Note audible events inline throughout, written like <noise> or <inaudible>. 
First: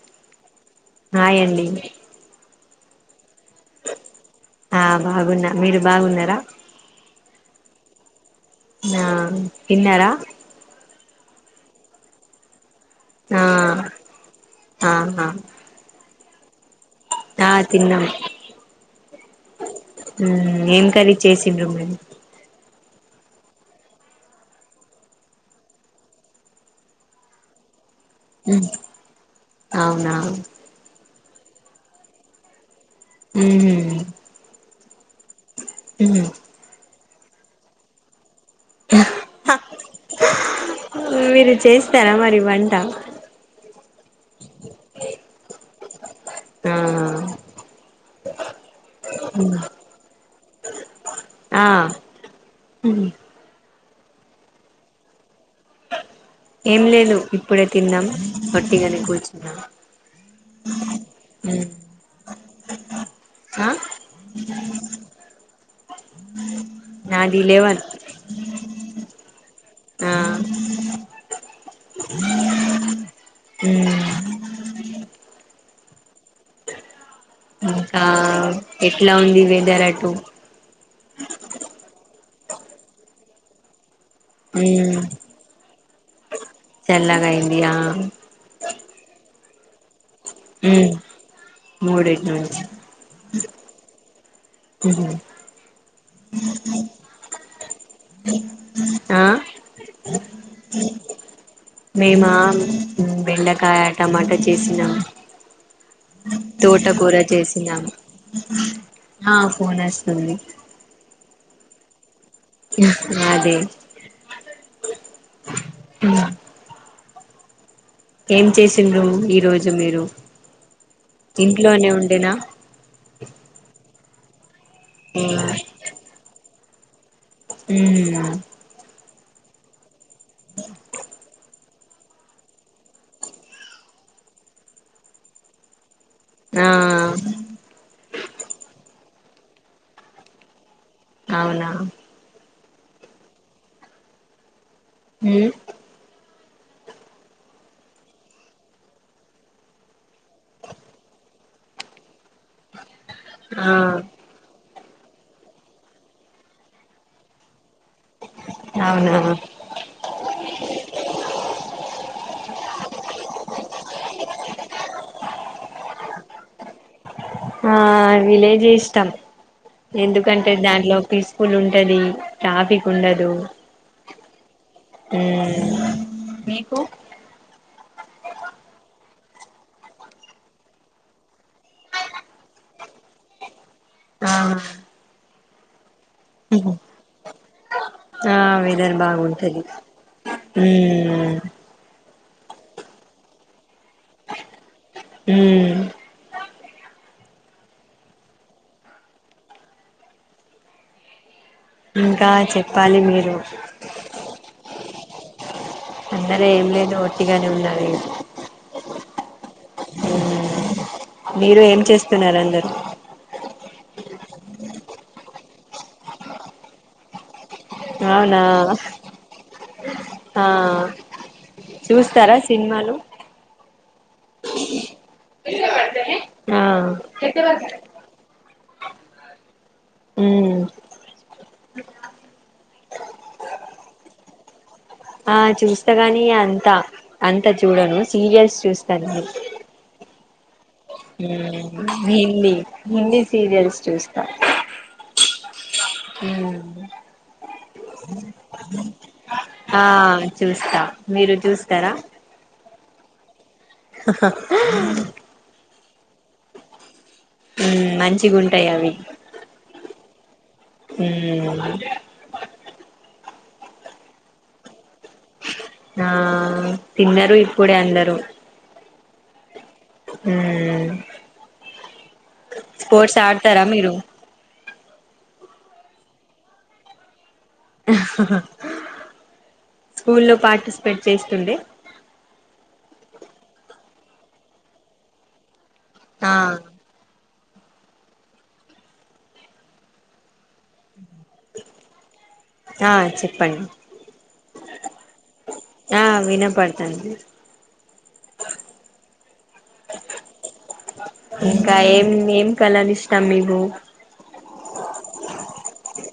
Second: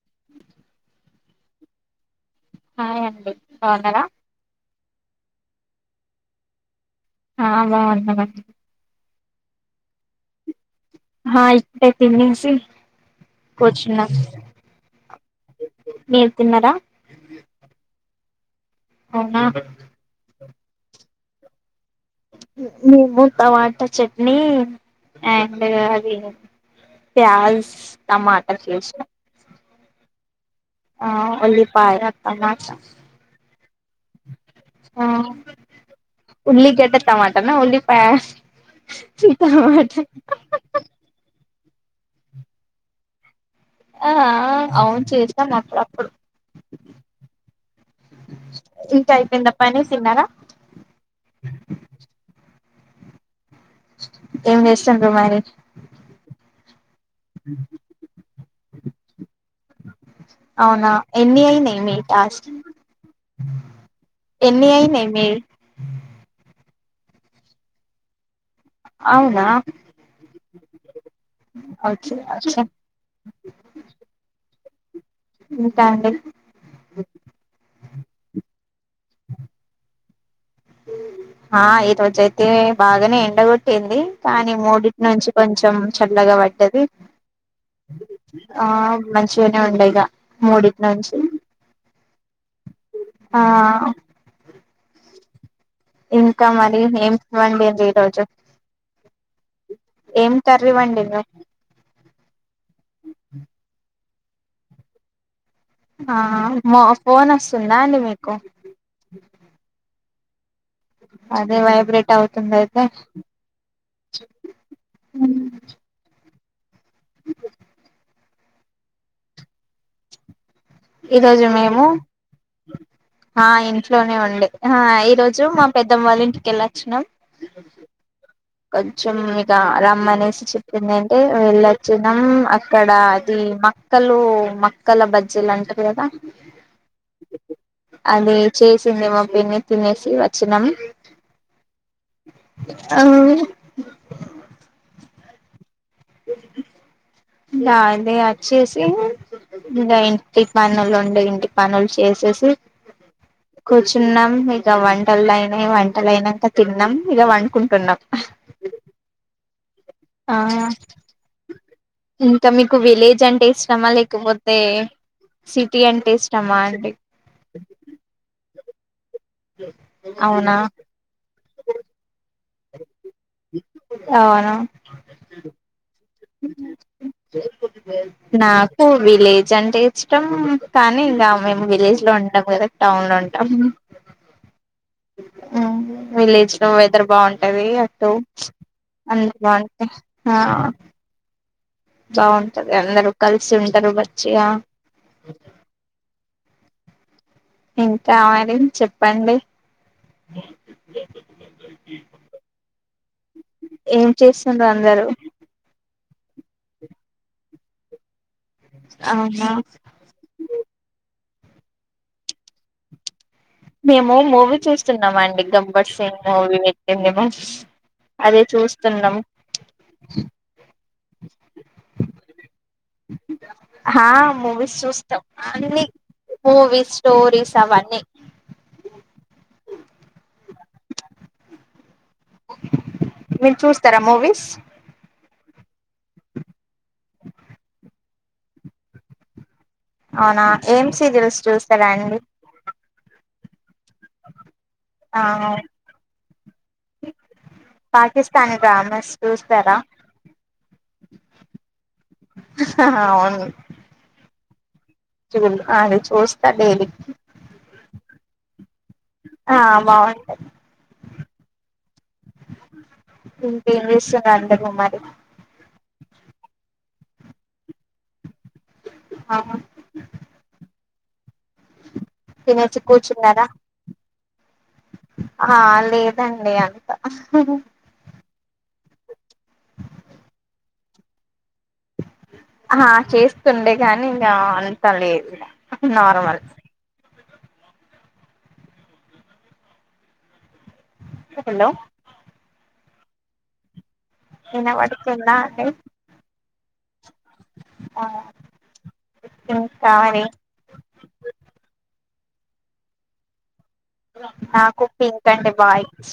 <inaudible> హాయండి హాయ అండి బాగునారా ఆ బాగున్న మీరు బాగున్నారా అ బాగున్నారా నా తిన్నారా ఆ ఇట్ అయితేనించి ఆ కొచ్చిన ఆహా మీరు తిన్నారా ఆ తిన్నం అవునా ఏం కరీ చేసిండ్రు మీరు మేము టమాటా చట్నీ అండ్ అది ప్యాజ్ టమాటా మ్మ్ చేసినవ్ అవునా ఆ అల్లి ఫైర్ అత్త మాట హమ్ ఆ ఉల్లి గడ్డ టమాటనా ఉల్లిపాయా టమాట చేస్తార మరి వంట ఆ అవును చేస్తను అప్పుడ అప్పుడు ఆ ఇంక అయిపోయిందా మ్మ్ <unintelligible> ఆ హమ్ ఏం చేస్తుండ్రు మరి ఏం లేదు ఇప్పుడే తిన్నాం ఒట్టిగనే కూర్చున్నాం అవునా ఎన్ని మ్మ్ అయినాయి మీ టాస్క్ ఆ ఎన్ని అయినయి మీ నాది లెవన్ ఆ ఒకే ఒకే మ్మ్ ఇకాండి ఇంకా ఎట్లా ఉంది వెదర్ అటు అయితే బాగానే ఎండగొట్టింది కానీ మూడిటి మ్మ్ నుంచి కొంచెం చల్లగ పడ్డది చల్లగా అయింది ఆ ఆ మంచిగనే ఉండే ఇగ ఉమ్ ముడిటినుంచి మూడిటి నుంచి ఆ హమ్ ఇంకా మరి <unintelligible> ఆ ఏం కర్రీ వండిండ్రు మేమా బెండకాయ టమాటా చేసిన ఆ మో తోటకూర ఫోన్ వస్తుందా చేసినాము అండి మీకు ఆ ఫోన్ వస్తుంది అదే వైబ్రేట్ అవుత దయితే అదే ఉమ్ <inaudible> ఏం చేసిండ్రు ఈరోజు మీరు ఈ రోజు మేము ఇంట్లోనే ఉండేనా ఆ ఇట్ లోనే ఉండి ఆ ఈ రోజు మా పెద్దమ్మ వాళ్ళ ఇంటికెళ్ళ <unintelligible> హ్మ్ కొంచెం ఇక రమ్మనేసి చెప్పింది అంటే వెళ్ళొచ్చినాం అక్కడ అది మక్కలు మక్కల బజ్జీలు అంటారు కదా ఆ అది <unintelligible> మా పిన్ని తినేసి వచ్చాం అవునా ఆ హ్మ్ చె దందే వచ్చేసి ఇంకా ఇంటి పనులు ఉండే ఇంటి పనులు చేసేసి ఆ కూర్చున్నాం ఇక వంటలు అయినా వంటలు అయినాక తిన్నాం ఇగ పండుకుంటున్నాం అవునా ఆ ఇంకా మీకు విలేజ్ అంటే ఇష్టమా లేకపోతే సిటీ అంటే ఇష్టమా అండి ఆ విలే జే ఇష్టం ఎందుకంటే అవునా దాంట్లో ఫ్రీ స్కూల్ ఉంటది ట్రాఫిక్ కుండదు అవునా హ్మ్ మీకు నాకు విలేజ్ అంటే ఇష్టం కానీ ఇంకా మేము విలేజ్ లో ఉంటాం కదా టౌన్ లో ఉంటాం ఆహ హ్మ్ విలేజ్ లో వెదర్ బాగుంటాంది అటు ఆ వెదర్ అన్ని బాగుంటది బాగుంటాయి హ ఉమ్ బాగుంటది అందరు కలిసి ఉం సరు వచ్చియా ఉమ్ ఇంకామరి ఎం చెప్పండి <inaudible> ఇంకా చెప్పాలి మీరు ఏం చేస్తుంరు అందరూ అందర ఏం లేదు ఓట్టిగానే ఉన్నాము ఇగ అవునా మీరు ఏం చేస్తున్నారందరూ మేము మూవీ చూస్తున్నామండి గబ్బర్ సింగ్ మూవీ పెట్టి మేము అవునా ఆ చూస్తారా సినిమాలు హా మూవీస్ చూస్తాం అన్ని ఆ మూవీస్ స్టోరీస్ అవన్ని మ్ మీరు చూస్తారా మూవీస్ ఆ చూస్తా గానీ అంత అంత చూడను సీరియల్స్ చూస్తాను అవునా ఏం ఊ సీరియల్స్ చూస్తారా అండి హిందీ హిందీ సీరియల్స్ చూస్తా ఆ పాకిస్తానీ డ్రామాస్ చూస్తారా ఆ చూస్తా మీరు చూస్తారా అవును అది చూస్తా డైలీ ఊ మంచిగుంటయి అవి ఆ బాగుంటది ఊ ఇంకేం విష్యంగా అంద కుమారి ఉ తిన్నరు ఇప్పుడే అందరూ అ మ్ తినేసి స్పోర్ట్స్ కూర్చున్నారా ఆడతారా మీరు ఆ లేదండి అంత స్కూల్లో పార్టిసిపేట్ చేస్తుండే ఆ చేస్తుండే గాని ఇంకా అంత లేదు ఇడ ఆ నార్మల్ హలో ఆ చెప్పండి వినబడుతుందా అండి పడ్తంది ఆ ఎ కావలి ఇంకా ఏం ఏం కలలిష్టం మీగు నాకు పింకంటె బాయ్ ఇ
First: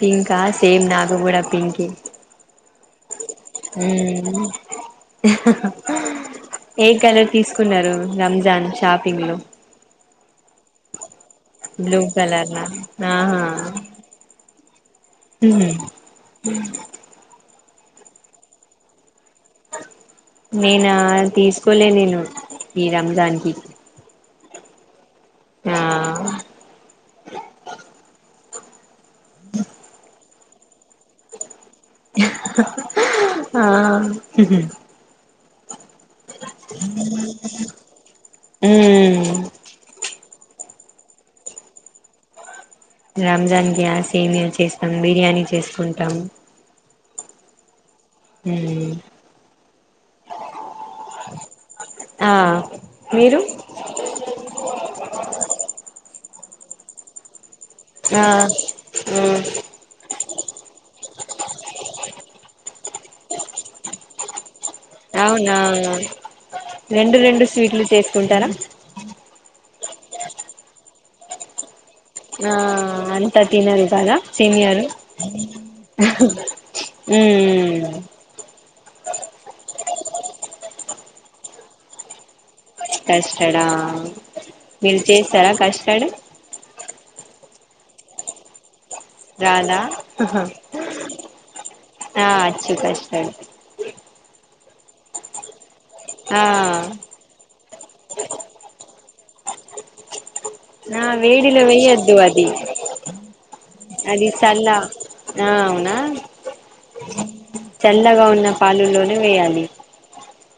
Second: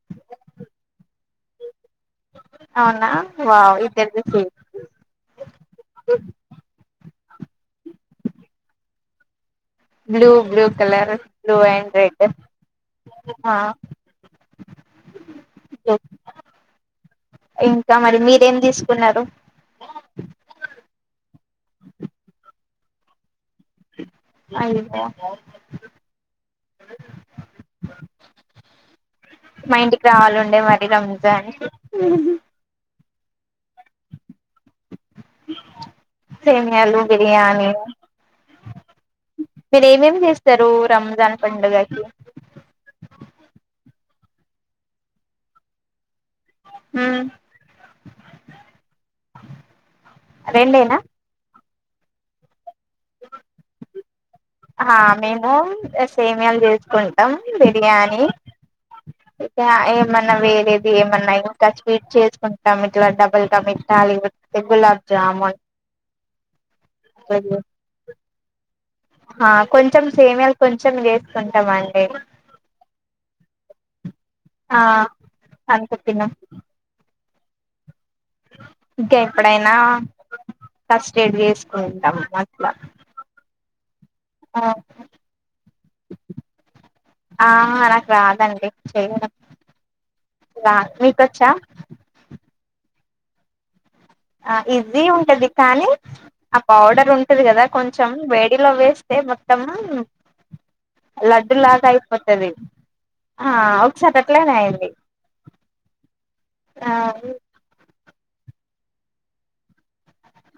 పింకా సేమ్ నాది గూడా పింకె అవునా వావ్ ఇద్దరిది హ్మ్ సేమ్ ఏ కలర్ తీసుకున్నారు రంజాన్ షాప్ పింగ్ లో blue blue colour blue colour నా ఆ హ్మ్ త మరి మీరేం దీసుకున్నారు. నేనా తీసుకోలే నేను ఈ రంజానికి అయ్ ఓ ఆ మా ఇంటికి రావాలి మరి రంజాన్ కి ఆ సేమ్యాలు బిర్యానీ ఉమ్ మీరు ఏమేమి చేస్ చేస్తారు రంజాన్ పండుగకి సేమ్యాలు చేస్తాం బిర్యానీ చేసుకుంటాం ఆ హుమ్ రెండేనా ఆ మీరు ఆ మేము సేమియాలు చే కుంటాం బిర్యానీ ఆ ఉమ్ ఇంకా ఏమ్ మన వేరేది ఏమన్నా ఇంకా స్వీట్ చేసుకుంటాం ఇట్లా డబుల్ కమిట్టాలే అవునా రెండు రెండు స్వీట్లు చేస్ కుంటరా హా కొంచెం సేమ్యాలు కొంచెం వేసుకుంటామండి ఆ అంత తినరు కదా ఆ సేమ్యాలు అంత తినం ఉమ్ ఇంకా ఎప్పుడైనా కష్టడ్ చేసుకుంటాము అట్లా కష్టడా మీరు చేసారా కష్టడి ఆ నాకు రాదండి చేయడం రాధా రా మీకొచ్చా ఆ అచ్చి కస్ ఆ ఈజీ ఉంటది కానీ ఆ పౌడర్ ఉంటది కదా కొంచెం వేడిలో వేస్ తే మొత్తం ఆ లడ్డు వేడిలో లాగా వెయ్యోద్దు అది అయిపోతది ఆ ఒకసారి అది అట్లనే చల్ల అయింది అవునా ఆ చల్ల ల్లగా ఉన్న పాలులోనే వేయాలి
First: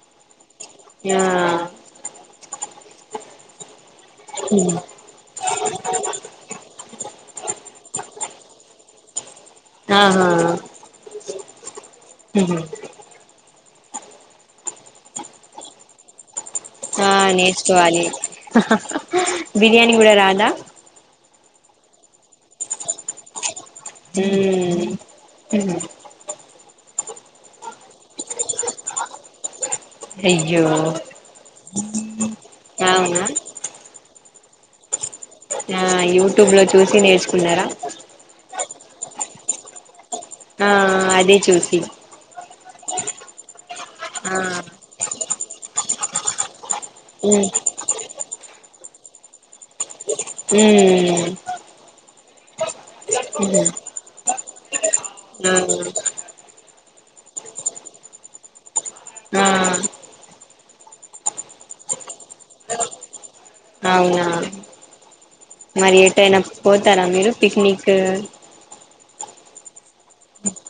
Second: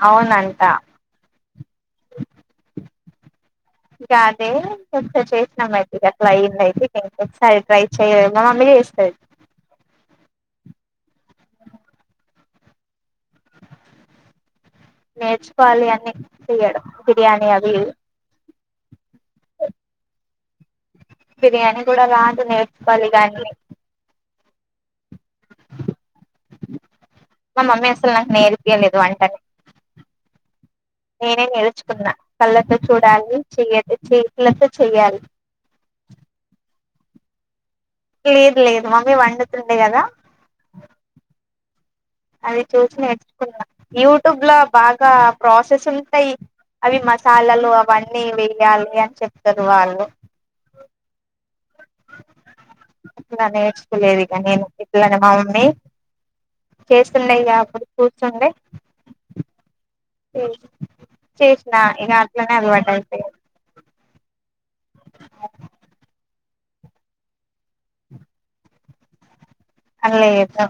అవునంటా ఆ కాదే కొంచ చే ఇ అయితే అట్లా అయ్యింది అయితే ఇ ఇంకొసారి ట్రై చెయ్య మా మమ్మీని చేస్తది ఆ నేర్చుకోవాలి అన్నీ చేయడం ఆ బిర్యాణి అవి ఇవి నేర్చుకోవాలి బిర్యానీ గూడా రాదా బిర్యానీ కూడా రాదు నేర్చుకోవాలి గానీ హ్మ్ మా మమ్మీ అసలు నాకు నేర్పియ్యలేదు వంటనే అయ్యో నేనే నేర్చుకున్న కళ్ళతో అవునా చూడాలి చెయదు చేతులతో చేయాలి ఆ యూట్యూబ్ లో చూసి నేర్చుకున్నారా లేదు లేదు మమ్మీ వండుతుండే కదా ఆ అదే చూసి అది చూసి నేర్చుకున్నా ఆ యూట్యూబ్ లో బాగా ప్రాసెస్ ఉంటాయి అవి మ్మ్ మసాలాలు అవి అని అన్ని వెయ్యాలి అని చెప్తారు వాళ్ళు మ్మ్ ఇంకా నేర్చుకోలేదు <inaudible> ఇలానే మా ఆ మమ్మీ చేస్తుండే ఇక అప్పుడు కూర్చుండే ఆ చేసినా ఇక అట్లనే అలవాటు అయిపోయింది అవునా మరి ఎటైనా పోతారా మీరు పిక్నిక్ లేదు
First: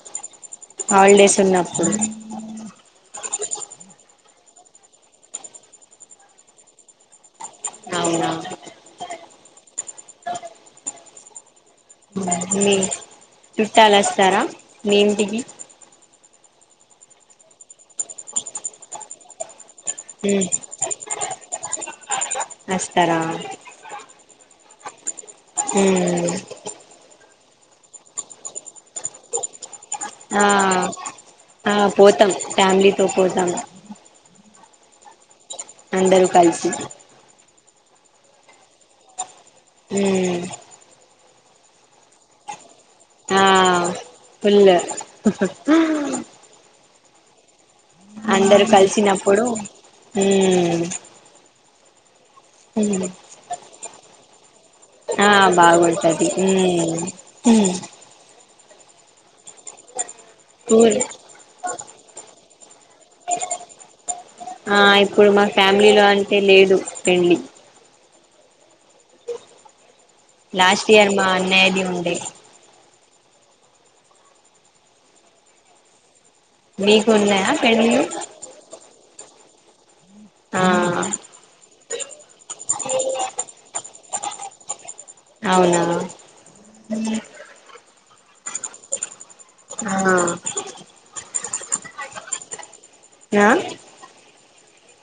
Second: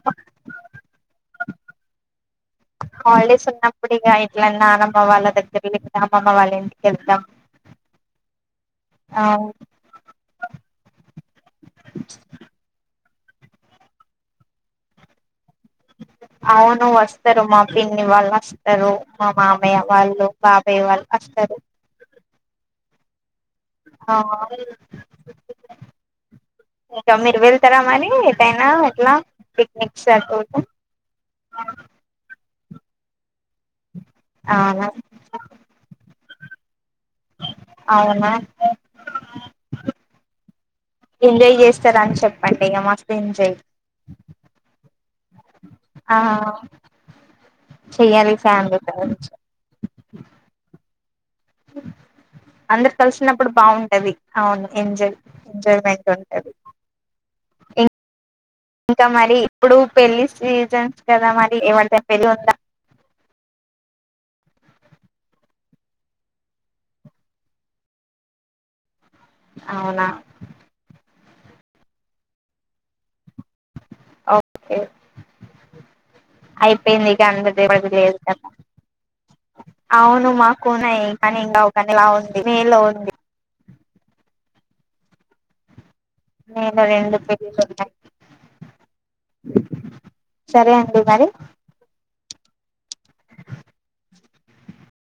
హాలిడేస్ ఉన్నప్పుడు చిన్నప్పుడు ఇగా ఇట్ల నానమ్మ వాళ్ళ దగ్గర అమ్మమ్మ వాళ్ళ ఇంటికి వెళ్దాం అవునా అవు మీ చుట్టాలు వస్తారా మీ ఇంటికి అవును వస్తారు మా పిన్ని వాళ్ళు వస్తారు మా మామ్ య వాళ్ళు బాబయ్య వాళ్ అస్తరు అస్తరా ఉమ్ ఆ మీర్ వెల్ తరా మనీ ఎటైనా ఇట్లా ఆ ఆ పోతాం ఫ్యామిలీతో పోతాం అవునా అందరూ కలిసి అవునా ఉమ్ ఎంజాయ్ చేస్తారాని చెప్పండి ఇక మస్తు ఆ ఎంజాయ్ ఫుల్ లు ఆ చెయ్యాలి అందరు ఫ్యామిలీ గురించి కలిసినప్పుడు హు అందరు కలిసినప్పుడు బాగు కవి అవును ఎంజాయ్ ఆ ఎంజాయ్మెంట్ బావుంటది ఉంటది ఉమ్ ఉహు ఇంకా మరి ఇప్పుడు పెళ్లి టూర్ సీజన్స్ కదా మరి ఎవరిదైన కిలోవంద ఆ ఇప్పుడు మా ఫ్యామిలీలో అంటే లేదు పెళ్లి అవునా లాస్ట్ ఇయర్ మా అన్నయ్యాది ఉండే ఓకే మీకు అయిపోయింది ఇక ఉన్నాయా అందరి పెళ్ళిళ్ళు ఎవరిదిలేదు కదా అవును ఆ మాకున్నాయి కానీ ఇంకా కానీలా ఉంది మే లో ఉంది అవునా మే లో రెండు పెళ్లిలు ఉన్నాయి ఆ సరే అండి మరి ఆ